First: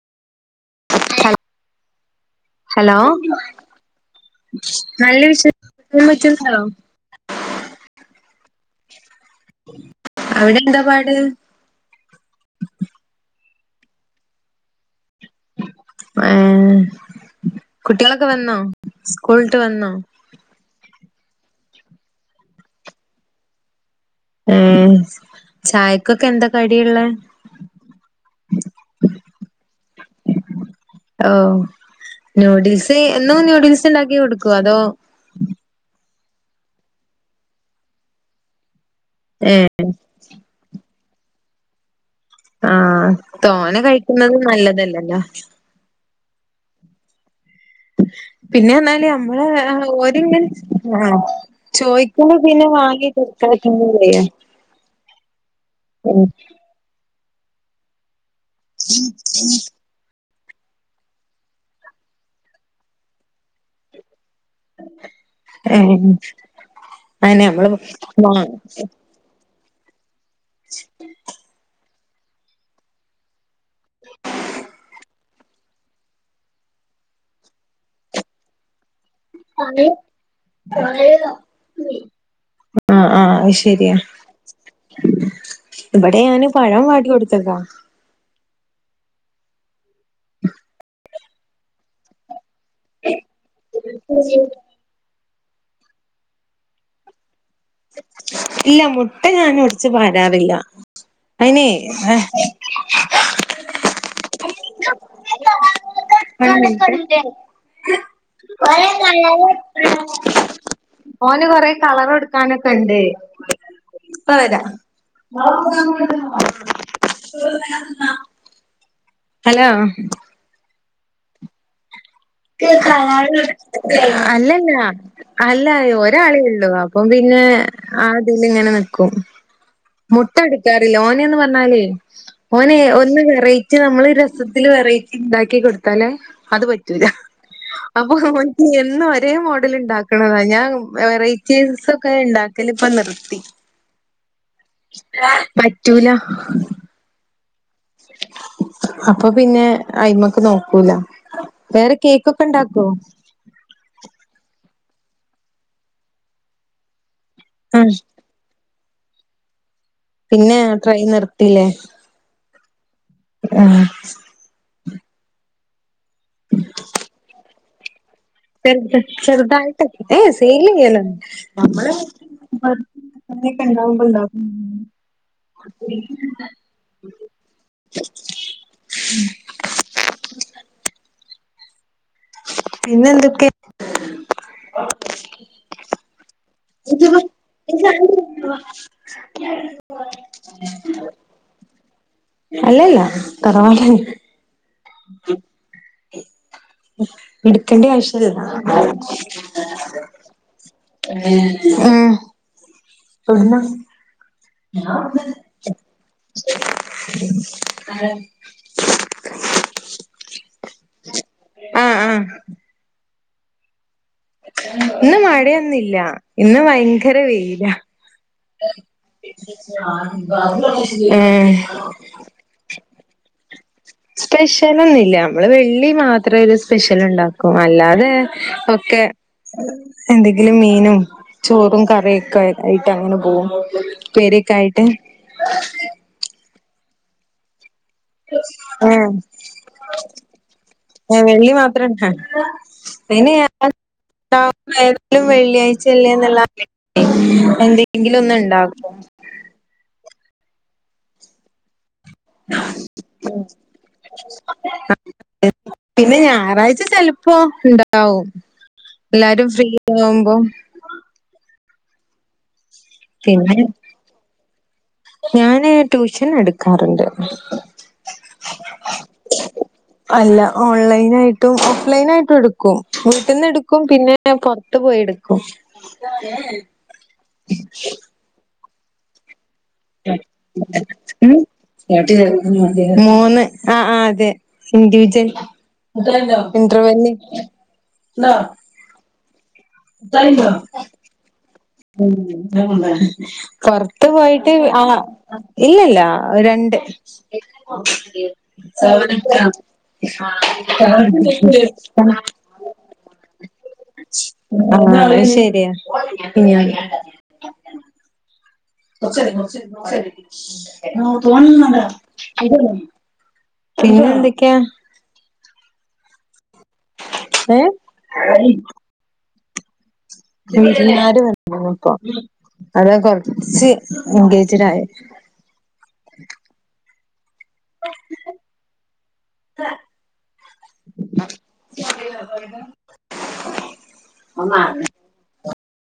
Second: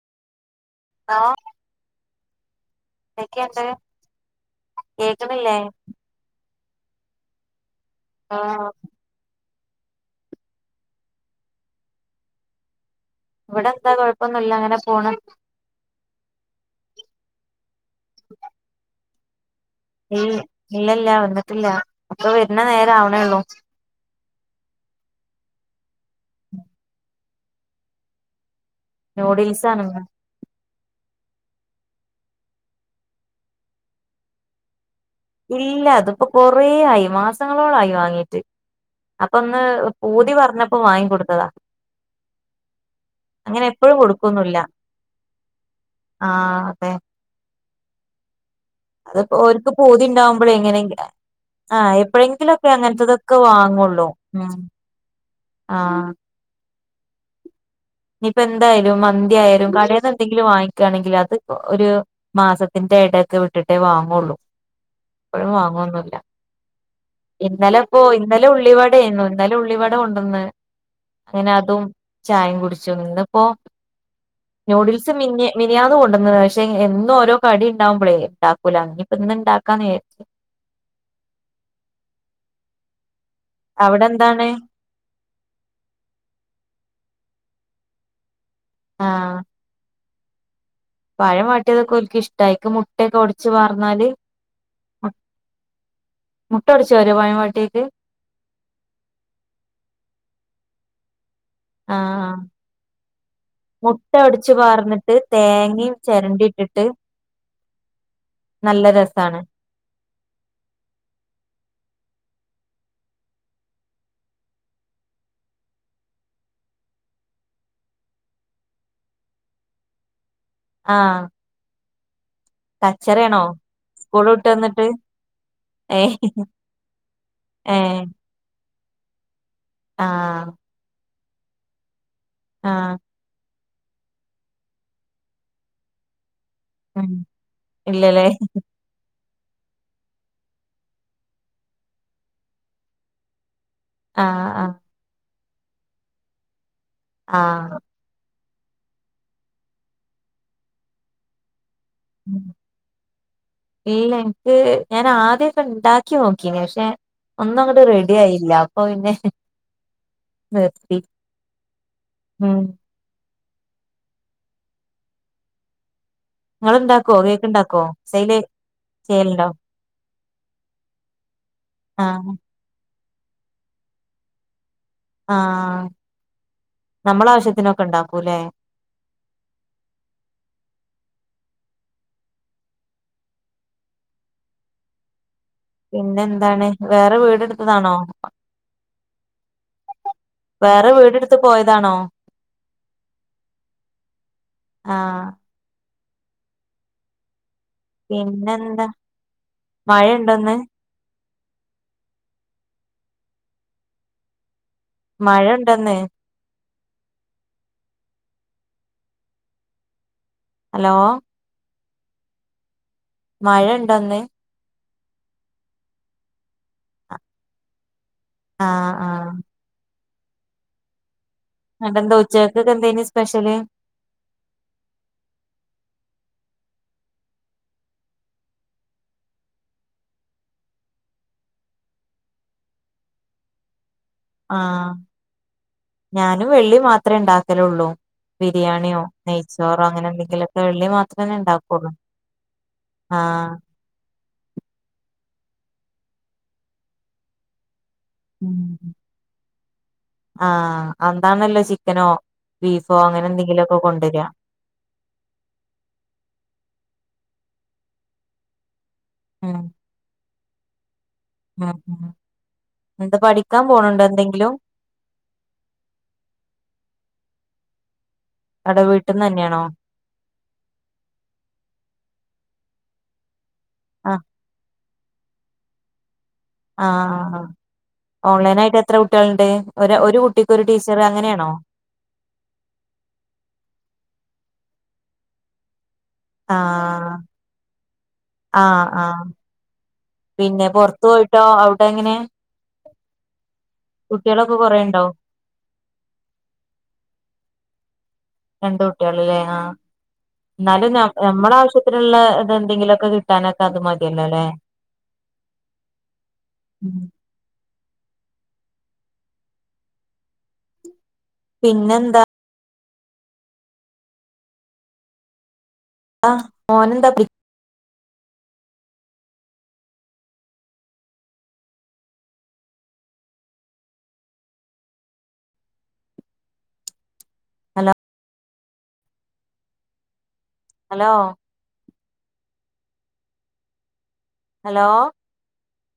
ആ ഹൽ ഹലോ നല്ല കേക്കുന്നില്ലേ വിശേഷം കേൾക്കാൻപറ്റുന്നുണ്ടോ ആ അവിടെ എന്താ പാട് ഇവിടെ എന്താ കൊഴപ്പൊന്നുല്ല അങ്ങനെ പോണു ആ കുട്ടികളൊക്കെ വന്നോ സ്കൂൾ ഉം ഇല്ലല്ല ഇല്ല വന്നിട്ടില്ല അപ്പൊ വരുന്ന നേര ആവണേള്ളൂ. ഉം ചായക്കൊക്കെ എന്തൊ കടിയുള്ളെ ന്യൂഡിൽസാണ് ഇന്ന് ഓ ന്യൂഡിൽസ് എന്നും ന്യൂഡിൽസ് ഉണ്ടാക്കി കൊടുക്കുവൊ അതോ ഇല്ല അത് ഇപ്പൊ കൊറേ ആയി മാസങ്ങളോളായി വാങ്ങീട്ട്. അപ്പൊ ഒന്ന് ഏഹ് പൂതി പറഞ്ഞപ്പോ വാങ്ങിക്കൊടുത്ത- കൊടുത്തതാ. ആ അങ്ങനെ തോനെ എപ്പഴും കഴിക്കുന്നത് നല്ലതല്ലല്ലോ ആ അതെ പിന്നെ ന്നാല് അത് നമ്മള് ഓര്ക്ക് പൂതി ഒരിങ്ങനെ ഉണ്ടാവുമ്പോഴേ എങ്ങനെ ആഹ് ചോയ്ക്കുമ്പൊ പിന്നെ എപ്പോഴെങ്കിലൊക്കെ അങ്ങനത്തതൊക്കെ വാങ്ങികൊടുക്കാതെ വാങ്ങുള്ളൂ ഇരിക്കുമ്പോളേ ഉം ആഹ് ഇനിയിപ്പ എന്തായാലും മന്തിയാലും കടെന്ന് എന്തെങ്കിലും വാങ്ങിക്കുകയാണെങ്കിൽ അത് ഒരു മാസത്തിന്റെ ഇടക്കെ വിട്ടിട്ടേ വാങ്ങുള്ളൂ. എപ്പോഴും ഏഹ് വാങ്ങോന്നുവില്ല അങ്ങനെ നമ്മള് ഇന്നലെ ഇപ്പോ ഇന്നലെ ഉള്ളിവാടയാരുന്നു ഇന്നലെ ഉള്ളവട കൊ തിന്ന് അങ്ങനെ അതും ചായയും കുടിച്ചു നിന്ന് ഇന്നിപ്പോ നൂഡിൽസ് മിനിഞ്ഞാന്ന് കൊണ്ടുവന്നുത് പക്ഷെ എന്നും ഓരോ കടി ഉണ്ടാവുമ്പോളേ ഉാക്കൂലങ്ങി അണ പ [unintelligible] ആ ആ അത് ശരിയാ അവിടെ എന്താണ് ഇവിടെ ഞാന് പഴം വാട്ടി കൊടു ത്തക്ക ആ [inaudible] പഴം വാട്ടിയതൊക്കെ ഒല്ക്ക് ഇഷ് മുട്ടായിക്ക് മുട്ടൊക്കെ ഒടിച്ച് വർന്നാല് മു മുട്ട ഉടച്ചു വരെ പയം വാ ഇല്ല മുട്ട ഞാൻ ഒടച്ച് പരാറില്ല ആഹ് മുട്ട ഒടച്ചു [unintelligible] തേങ്ങയും ചെരണ്ടിട്ടിട്ട് നല്ല രസാണ് ഓന് കൊറെ [unintelligible] ഇപ്പ വരാം ഹലോ ആഹ് കച്ചറയാണോ സ്കൂള് വിട്ട് അല്ലല്ല വന്നിട്ട് അല്ല ഏഹ് ഒരാളെള്ളു അപ്പം പിന്നെ ഏഹ് ആതില്ങ്ങനെ നി കും ആഹ് മുട്ടട്ക്കാറില്ല ഓൻ പർഞ്ഞാലേ ഓനെ ആഹ് ഒന്ന് വെറൈ റ്റ് നമ്മള് രസത്തില് വെറൈറ്റിണ്ടാക്കി കൊട്ത്താലേ അത് പറ്റൂല ഉം. അപ്പൊ ഇല്ലല്ലേ? ഓൻക്ക് എന്നു ഒരേ മോഡല്ണ്ടാക്ക്ണതാ ഞാൻ വെറൈറ്റീസൊക്കെ ഇണ്ടാക്കല് പ്പം നിർത്തി ആഹ് ആഹ് പറ്റൂല ആഹ് അപ്പൊ പിന്നെ അയിമക്ക് നോക്കൂല വേറെ ഉം. കേക്കൊക്കെണ്ടാക്കോ? ഇല്ല എനിക്ക് ഞാൻ ആദ്യക്കെണ്ടാക്കി നോക്കിനി പക്ഷെ ഒന്നും അങ്ങട് ഉം റെഡി ആയില്ല [unintelligible] പിന്നെ നിർത്തി. ട്രൈയിൻ നിർത്തിയില്ലേ ഉം ആഹ് നിങ്ങളിണ്ടാക്കുവോ കേക്കുണ്ടാക്കുവോ ചെറു ചെറുതായിട്ടൊക്കെ ഏഹ് സെയില് ചെയ്യലൊന്നു നമ്മള് ആഹ് [unintelligible] [unintelligible] ഇണ്ടാക്കും ആഹ് നമ്മളാവശ്യത്തിനൊക്കെ ഇണ്ടാക്കൂല്ലേ പിന്നെന്തൊക്കെ പിന്നെന്താണ് വേറെ വീടെടുത്തതാണോ? വേറെ വീടെടുത്ത് പോയതാണോ അല്ലല്ല തറവാട്ടിലാ ആഹ്. ഉം എടുക്കേണ്ട ആവശ്യല്ല പിന്നെന്താ? മഴയുണ്ടോന്ന്? ഉം [unintelligible] മഴ ഉണ്ടോ ഇന്ന്? അ ഹലോ ആ ആ മഴ ഉണ്ടോ ഇന്ന്? ഇന്ന് മഴയൊന്നില്ല, ഇന്ന് ഭയങ്കര വെയിലാ. ആ ആ [unintelligible] അവിടെന്താ ഉച്ചക്കൊക്കെ എന്തേന് സ്പെഷ്യല്? സ്പെഷ്യലൊന്നുമില്ല നമ്മള് വെള്ളി മാത്രേ ഇത് സ്പെഷ്യൽ ഉണ്ടാക്കും, അല്ലാതെ ഒക്കെ എന്തെങ്കിലും മീനും ചോറും കറിയൊക്കെ ആയിട്ട് അങ്ങനെ പോകും. ഉപ്പേരിയൊക്കായിട്ട്. ആഹ്. ഞാനും വെള്ളി മാത്രമേ ഉണ്ടാക്കലുള്ളൂ. ബിരിയാണിയോ ഏഹ് നെയ്ച്ചോറോ അങ്ങനെ എന്തെങ്കിലുമൊക്കെ വെള്ളി മാത്രമേ വെള്ളി മാത്ര ഉണ്ടാക്കുള്ളൂ [unintelligible] ആഹ് വെള്ളിയാഴ്ച അല്ലേന്നുള്ള ങ്കിലും ഒന്ന് ഉം ഉണ്ടാക്കും. ആഹ് അന്താണല്ലോ ചി ക്കനോ, ബീഫോ അങ്ങനെ എന്തെങ്കിലുമൊക്കെ കൊണ്ടുവരികാ. ഇപ്പൊ ഉണ്ടാവും. എല്ലാരും ഉം ഫ്രീ ആവുമ്പോം [unintelligible] എന്താ പിന്നെ പഠിക്കാൻ പോണുണ്ടോ എന്തെങ്കിലും ഞാന് ട്യൂഷൻ എടുക്കാറുണ്ട്. അവിടെ വീട്ടിന്ന് തന്നെയാണോ? അല്ല ഓൺലൈനായിട്ടും ഓഫ് ലൈനായിട്ടും എടുക്കും വീട്ടിൽന്ന് എടു ക്കും പിന്നെ ആഹ് പൊറ ഇട്ട് പോയി എടുക്കും. ഏഹ് ആ ഓൺലൈനായിട്ട് എത്ര കുട്ടികളുണ്ട്? ഒരു ഒരു കുട്ടിക്ക് ഒരു ടീച്ചർ അങ്ങനെയാണോ മൂന്ന് ആ ആ അതെ. ഇൻഡിവിജൽ ആഹ് ഇൻട്രവെല്ലിന്. ആഹ് ആഹ് പിന്നെ പൊറത്ത് പോയിട്ടോ അവ് ഉം പൊറത്ത് പോയിട്ട് കുട്ടികളൊക്കെ ആ കൊറെയുണ്ടോ ഇല്ലല്ല രണ്ട് ഉ രണ്ട് കുട്ടികളല്ലേ ആഹ് എന്നാലും ന നമ്മള ആവശ്യത്തിനുള്ള ഇതെന്തെങ്കിലുമൊക്കെ കിട്ടാനൊക്കെ അത് മതിയല്ലോ അല്ലെ ആ അത് ശരിയാ ഉ കൊച്ച നച്ച നച്ച ഫോണ മ പിന്നെന്താ ഇത പിന്നെ എന്തക്കെയാ ആഹ് ഓനന്താ ബ്രി അ [unintelligible] വന്നീന്നു ഇപ്പൊ അതാ കൊറച്ച് എൻഗേജ്‌ഡ് ആയേ അല ആഹ ഹലോ ഓൻ മറ ഹലോ [unintelligible]